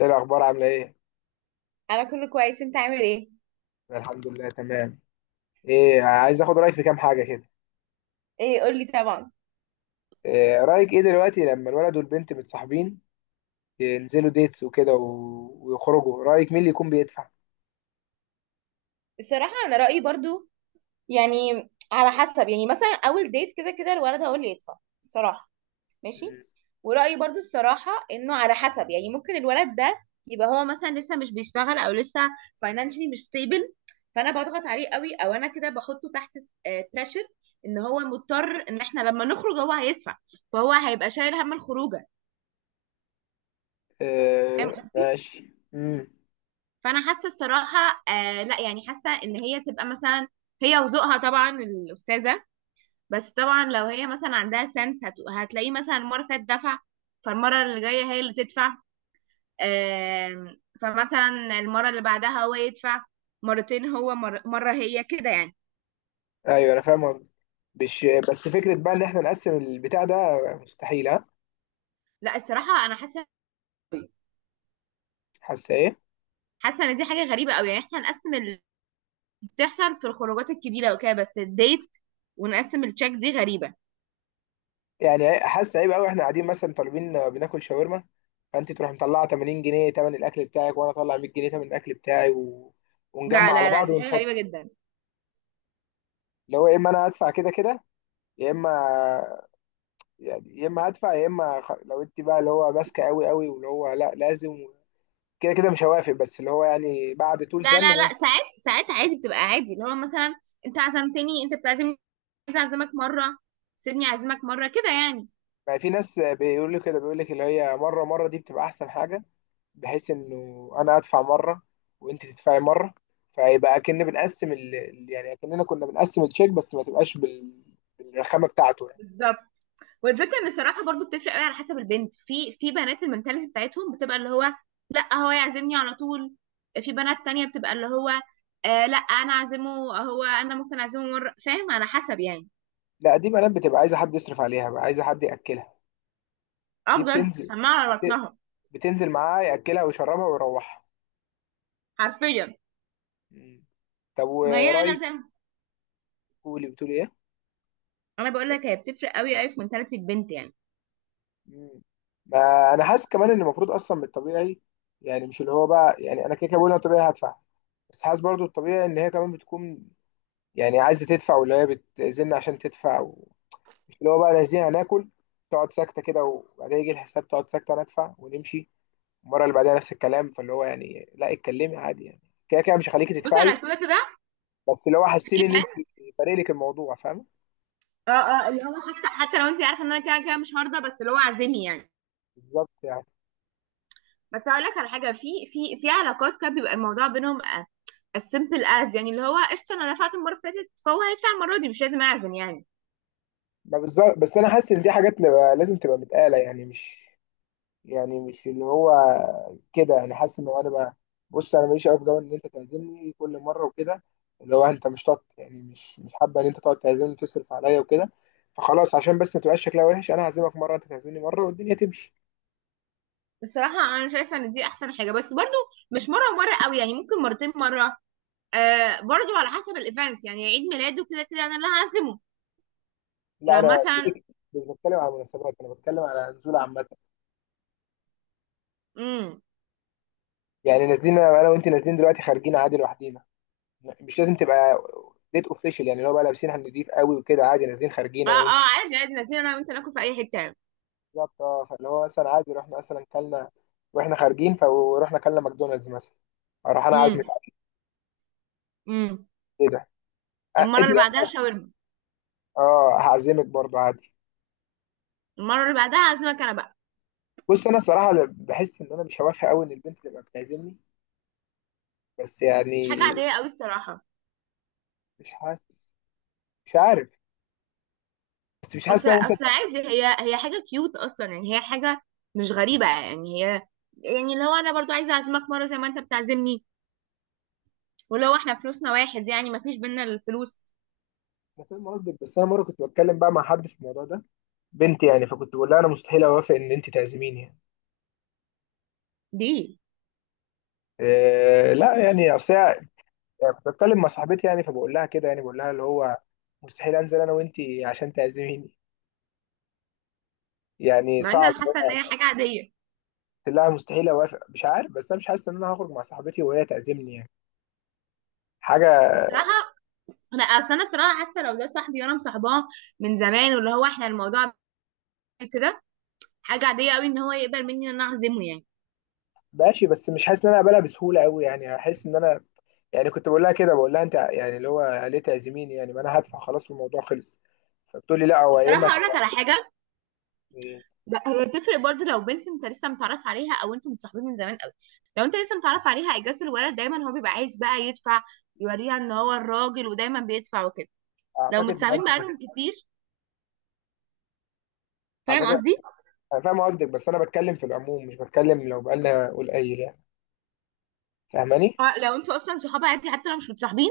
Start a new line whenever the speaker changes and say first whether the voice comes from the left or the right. left: ايه الاخبار عامله ايه؟
right: انا كله كويس، انت عامل ايه؟
left: أنا الحمد لله تمام. ايه، عايز اخد رايك في كام حاجه كده.
right: ايه، قول لي طبعا.
left: إيه رايك ايه دلوقتي لما الولد والبنت متصاحبين، اه، ينزلوا ديتس وكده ويخرجوا، رايك مين اللي يكون بيدفع؟
right: الصراحه انا رايي برضو يعني على حسب، يعني مثلا اول ديت كده كده الولد هو اللي يدفع الصراحه. ماشي.
left: مم.
right: ورايي برضو الصراحه انه على حسب، يعني ممكن الولد ده يبقى هو مثلا لسه مش بيشتغل او لسه فاينانشلي مش ستيبل، فانا بضغط عليه قوي او انا كده بحطه تحت بريشر ان هو مضطر ان احنا لما نخرج هو هيدفع، فهو هيبقى شايل هم الخروجه. فاهم
left: إيه
right: قصدي؟
left: ماشي. مم.
right: فانا حاسه الصراحه، آه لا، يعني حاسه ان هي تبقى مثلا هي وذوقها طبعا الاستاذه، بس طبعا لو هي مثلا عندها سنس هتلاقيه مثلا المره اللي فاتت دفع، فالمره اللي جايه هي اللي تدفع، فمثلا المره اللي بعدها هو يدفع مرتين، هو مره هي كده يعني.
left: ايوه انا فاهم قصدك. مش بس فكره بقى ان احنا نقسم البتاع ده؟ مستحيل، ها.
right: لا الصراحه انا حاسه
left: حاسه ايه؟
right: حاسه ان دي حاجه غريبه قوي، يعني احنا نقسم اللي بتحصل في الخروجات الكبيره وكده، بس الديت ونقسم التشيك دي غريبه.
left: يعني حاسه عيب قوي، احنا قاعدين مثلا طالبين بناكل شاورما، فانت تروح مطلعه 80 جنيه تمن الاكل بتاعك وانا اطلع 100 جنيه تمن الاكل بتاعي ونجمع
right: لا
left: على
right: لا لا،
left: بعض
right: دي حاجه غريبه
left: ونحط،
right: جدا.
left: اللي هو يا اما انا هدفع كده كده، يا اما، يعني يا اما هدفع يا اما لو انت بقى اللي هو ماسكه قوي قوي واللي هو لا لازم، كده كده مش هوافق، بس اللي هو يعني بعد طول
right: لا
left: زن
right: لا لا،
left: ممكن.
right: ساعات ساعات عادي، بتبقى عادي اللي هو مثلا انت عزمتني، انت بتعزمني، عايز اعزمك مره، سيبني اعزمك مره كده يعني.
left: ما في ناس بيقول لي كده، بيقول لك اللي هي مره مره دي بتبقى احسن حاجه، بحيث انه انا ادفع مره وانت تدفعي مره، فيبقى اكن بنقسم يعني اكننا كنا بنقسم التشيك، بس ما تبقاش بالرخامه بتاعته يعني.
right: بالظبط. والفكره ان الصراحه برضو بتفرق قوي على حسب البنت، في بنات المنتاليتي بتاعتهم بتبقى اللي هو لا هو يعزمني على طول، في بنات تانية بتبقى اللي هو آه لا انا اعزمه، هو انا ممكن اعزمه مره، فاهم؟ على حسب يعني.
left: لا، دي بنات بتبقى عايزه حد يصرف عليها بقى، عايزه حد ياكلها.
right: اه
left: دي
right: بجد،
left: بتنزل،
right: حمار على
left: بت...
right: بطنها.
left: بتنزل معاه، ياكلها ويشربها ويروحها.
right: حرفيا.
left: مم. طب
right: ما هي انا زي
left: ورايك،
right: ما-
left: قولي بتقول ايه؟
right: انا بقول لك هي بتفرق قوي قوي في منتاليتي البنت يعني.
left: مم. ما انا حاسس كمان ان المفروض اصلا من الطبيعي، يعني مش اللي هو بقى، يعني انا كده كده بقول انا طبيعي هدفع، بس حاسس برضو الطبيعي ان هي كمان بتكون يعني عايزه تدفع، واللي هي بتأذن عشان تدفع، مش اللي هو بقى لازم هناكل، تقعد ساكته كده، وبعدين يجي الحساب تقعد ساكته، ندفع ونمشي. المره اللي بعدها نفس الكلام، فاللي هو يعني لا، اتكلمي عادي يعني، كده كده مش هخليكي
right: بص
left: تدفعي،
right: انا كده كده
left: بس اللي هو حاسين
right: في،
left: ان انت فارق لك الموضوع، فاهمه؟
right: اه اه، اللي هو حتى لو انت عارفه ان انا كده كده مش هرضى، بس اللي هو عازمي يعني.
left: بالظبط يعني.
right: بس هقول لك على حاجه، في في علاقات كده بيبقى الموضوع بينهم السيمبل از، يعني اللي هو قشطه انا دفعت المره اللي فاتت فهو هيدفع المره دي، مش لازم اعزم يعني.
left: ما بالظبط، بس انا حاسس ان دي حاجات تبقى لازم تبقى متقاله يعني، مش يعني مش اللي هو كده، يعني حاسس ان هو انا بقى، بص انا ماليش قوي في جو ان انت تعزمني كل مره وكده، اللي هو انت مش طاط يعني، مش حابه ان انت تقعد تعزمني وتصرف عليا وكده، فخلاص عشان بس ما تبقاش شكلها وحش، انا هعزمك مره، انت تعزمني مره، والدنيا تمشي.
right: بصراحه انا شايفه ان دي احسن حاجه، بس برضو مش مره ومره قوي، يعني ممكن مرتين مره. آه برضو على حسب الايفنت، يعني عيد ميلاده كده كده انا اللي هعزمه.
left: لا
right: لو
left: انا
right: مثلا.
left: سيبك، مش بتكلم على مناسبات، انا بتكلم على نزول عامه.
right: امم.
left: يعني نازلين انا وانت، نازلين دلوقتي خارجين عادي لوحدينا، مش لازم تبقى ديت اوفيشال، يعني اللي هو بقى لابسين هنضيف قوي وكده، عادي نازلين خارجين
right: اه
left: انا وانت.
right: اه، عادي عادي نازلين انا وانت ناكل في اي حته يعني.
left: بالظبط، اه، فاللي هو مثلا عادي رحنا مثلا كلنا، واحنا خارجين فروحنا كلنا ماكدونالدز مثلا، اروح انا عازمك
right: امم.
left: على
right: امم.
left: كده.
right: المره
left: انت،
right: اللي بعدها شاورما.
left: اه هعزمك برضو عادي.
right: المره اللي بعدها هعزمك انا بقى.
left: بص انا الصراحه بحس ان انا مش هوافق قوي ان البنت تبقى بتعزمني، بس
right: حاجة
left: يعني،
right: عادية قوي الصراحة.
left: مش حاسس، مش عارف، بس مش حاسس
right: اصل
left: ان انا ممكن.
right: اصل عادي، هي حاجة كيوت اصلا، يعني هي حاجة مش غريبة يعني، هي يعني اللي هو انا برضو عايزة اعزمك مرة زي ما انت بتعزمني، ولو احنا فلوسنا واحد يعني ما فيش بينا الفلوس
left: انا فاهم قصدك، بس انا مره كنت بتكلم بقى مع حد في الموضوع ده، بنتي يعني، فكنت بقول لها انا مستحيل اوافق ان انت تعزميني يعني.
right: دي.
left: إيه لا، يعني يعني كنت بتكلم مع صاحبتي يعني، فبقول لها كده، يعني بقول لها اللي هو مستحيل انزل انا وانت عشان تعزميني، يعني
right: مع ان
left: صعب.
right: انا حاسة ان هي حاجة عادية
left: لا مستحيل اوافق، مش عارف، بس انا مش حاسس ان انا هخرج مع صاحبتي وهي تعزمني يعني، حاجه.
right: الصراحة. انا اصل انا الصراحة حاسة لو ده صاحبي وانا مصاحباه من زمان واللي هو احنا الموضوع كده، حاجة عادية قوي ان هو يقبل مني ان انا اعزمه يعني.
left: ماشي، بس مش حاسس ان انا اقبلها بسهوله قوي، يعني احس ان انا، يعني كنت بقول لها كده، بقول لها انت يعني اللي هو ليه تعزميني يعني، ما انا هدفع خلاص والموضوع خلص، فبتقول لي لا، هو يا اما
right: الصراحة اقول لك
left: تبقى
right: على حاجة،
left: يعني.
right: لا، هي تفرق برضه لو بنت انت لسه متعرف عليها او انتوا متصاحبين من زمان قوي. لو انت لسه متعرف عليها اجازه الولد دايما هو بيبقى عايز بقى يدفع، يوريها ان هو الراجل ودايما بيدفع وكده. لو
left: اعتقد
right: متصاحبين بقالهم كتير، فاهم
left: اعتقد،
right: قصدي؟
left: انا فاهم قصدك، بس انا بتكلم في العموم، مش بتكلم لو بقالنا قليل يعني، فاهماني؟
right: اه، لو انتوا اصلا صحاب عادي حتى لو مش متصاحبين.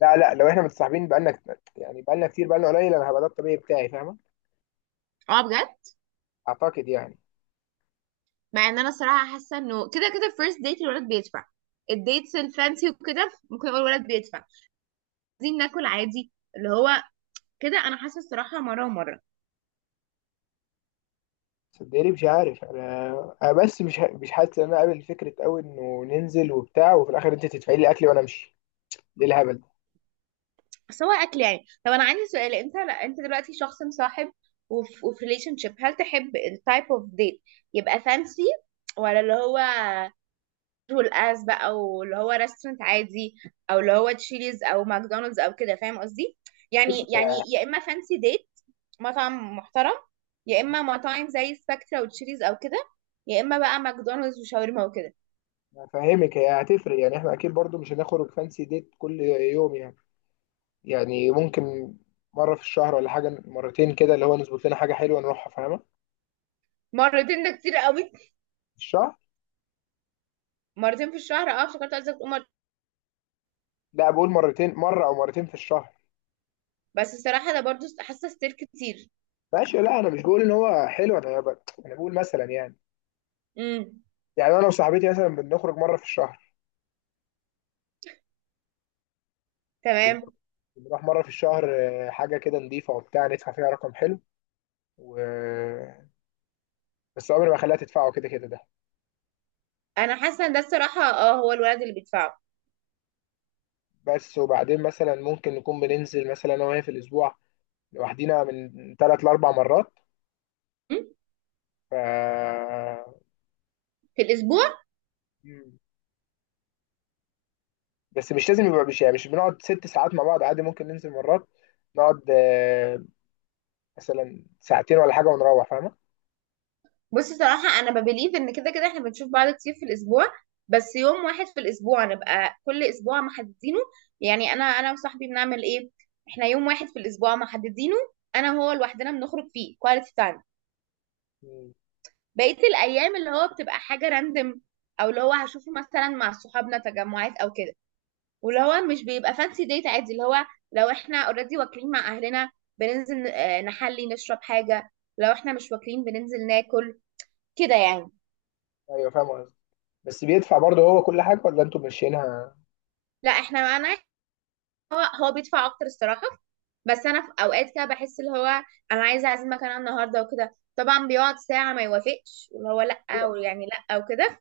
left: لا لا، لو احنا متصاحبين بقالنا يعني بقالنا كتير، بقالنا قليل، انا هبقى ده الطبيعي بتاعي، فاهمه؟
right: اه بجد.
left: اعتقد يعني.
right: مع ان انا الصراحه حاسه انه كده كده فيرست ديت الولد بيدفع، الديتس الفانسي وكده ممكن يقول الولد بيدفع. عايزين ناكل عادي، اللي هو كده، انا حاسه الصراحه مره ومره.
left: صدقني مش عارف انا، انا بس مش حاسس ان انا قابل فكره قوي انه ننزل وبتاع وفي الاخر انت تدفعي لي اكلي وانا امشي. ايه الهبل ده؟
right: بس هو اكل يعني. طب انا عندي سؤال، انت، لا، انت دلوقتي شخص مصاحب وفي ريليشن شيب، هل تحب التايب اوف ديت يبقى فانسي، ولا اللي هو رول اس بقى، او اللي هو ريستورانت عادي، او اللي هو تشيليز او ماكدونالدز او كده؟ فاهم قصدي؟
left: بس،
right: يعني يا اما فانسي ديت مطعم محترم، يا اما مطاعم زي سبكترا وتشيليز او كده، يا اما بقى ماكدونالدز وشاورما وكده.
left: فاهمك، هي هتفرق، يعني احنا اكيد برضو مش هنخرج فانسي ديت كل يوم يعني. يعني ممكن مره في الشهر ولا حاجه، مرتين كده اللي هو نظبط لنا حاجه حلوه نروحها، فاهمه، في
right: مرتين ده كتير قوي.
left: الشهر.
right: مرتين في الشهر، اه افتكرت قصدك تقول مرة.
left: لا بقول مرتين، مره او مرتين في الشهر.
right: بس الصراحه ده برضو حاسه ستير كتير.
left: ماشي، لا انا مش بقول ان هو حلو، انا انا بقول مثلا يعني،
right: امم.
left: يعني انا وصاحبتي مثلا بنخرج مره في الشهر،
right: تمام.
left: بنروح مرة في الشهر، آه، حاجة كده نضيفة وبتاع، ندفع فيها رقم حلو و... بس عمري ما خليها تدفعه، كده كده ده.
right: انا حاسه ان ده الصراحه، هو الولد اللي بيدفعه.
left: بس وبعدين مثلا ممكن نكون بننزل مثلا أنا وهي في الأسبوع لوحدينا من تلات لأربع مرات
right: م؟
left: ف...
right: في الاسبوع.
left: مم. بس مش لازم يبقى، مش يعني مش بنقعد ست ساعات مع بعض، عادي ممكن ننزل مرات نقعد آه، مثلا ساعتين ولا حاجة ونروح، فاهمة؟
right: بصي صراحه انا ببليف ان كده كده احنا بنشوف بعض كتير في الاسبوع، بس يوم واحد في الاسبوع نبقى كل اسبوع محددينه. يعني انا وصاحبي بنعمل ايه، احنا يوم واحد في الاسبوع محددينه انا وهو لوحدنا بنخرج فيه كواليتي تايم.
left: مم.
right: بقيه الايام اللي هو بتبقى حاجه راندم، او اللي هو هشوفه مثلا مع صحابنا تجمعات او كده. ولو هو مش بيبقى فانسي ديت عادي، اللي هو لو احنا اوريدي واكلين مع اهلنا بننزل نحلي نشرب حاجة، لو احنا مش واكلين بننزل ناكل، كده يعني.
left: أيوه فاهم قصدي، بس بيدفع برضه هو كل حاجة ولا أنتوا ماشيينها؟
right: لا احنا معانا. هو هو بيدفع اكتر الصراحة، بس انا في اوقات كده بحس اللي هو انا عايزة اعزمك انا النهاردة وكده، طبعا بيقعد ساعة ما يوافقش واللي هو لا، ويعني لا وكده،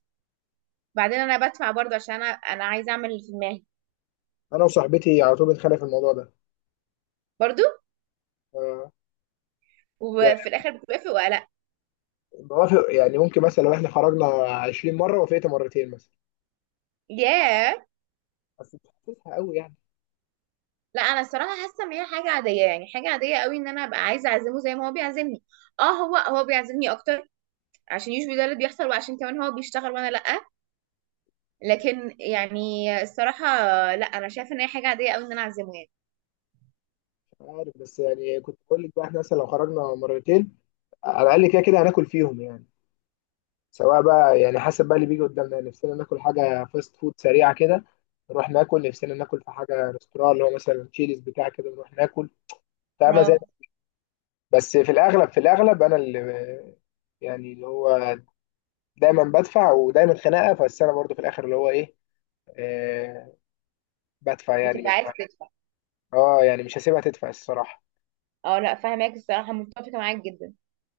right: بعدين انا بدفع برضه عشان انا عايزة اعمل اللي في دماغي.
left: أنا وصاحبتي على طول بنتخانق في الموضوع ده.
right: برضه.
left: آه.
right: وفي الاخر بتوافق ولا لا؟
left: بوافق، يعني ممكن مثلا لو احنا خرجنا 20 مره وافقت مرتين مثلا،
right: ياه.
left: بس مش حاسسها قوي يعني.
right: لا انا الصراحه حاسه ان هي حاجه عاديه، يعني حاجه عاديه قوي ان انا ابقى عايزه اعزمه زي ما هو بيعزمني. اه، هو بيعزمني اكتر عشان يشبه ده اللي بيحصل، وعشان كمان هو بيشتغل وانا لا، لكن يعني الصراحه، لا انا شايفه ان هي حاجه عاديه قوي ان انا اعزمه يعني.
left: مش عارف، بس يعني كنت بقول لك بقى، احنا مثلا لو خرجنا مرتين على الاقل كده كده هناكل فيهم يعني، سواء بقى يعني حسب بقى اللي بيجي قدامنا يعني. نفسنا ناكل حاجه فاست فود سريعه كده نروح ناكل، نفسنا ناكل في حاجه ريستوران اللي هو مثلا تشيلز بتاع كده نروح ناكل، فاهمه؟ زي،
right: اه
left: بس في الاغلب انا اللي، يعني اللي هو دايما بدفع، ودايما خناقه، بس انا برضو في الاخر اللي هو ايه، آه، بدفع يعني،
right: بتبقى
left: مش
right: عايز تدفع.
left: اه يعني مش هسيبها تدفع الصراحة.
right: اه لا فاهماك، الصراحه متفقه معاك جدا.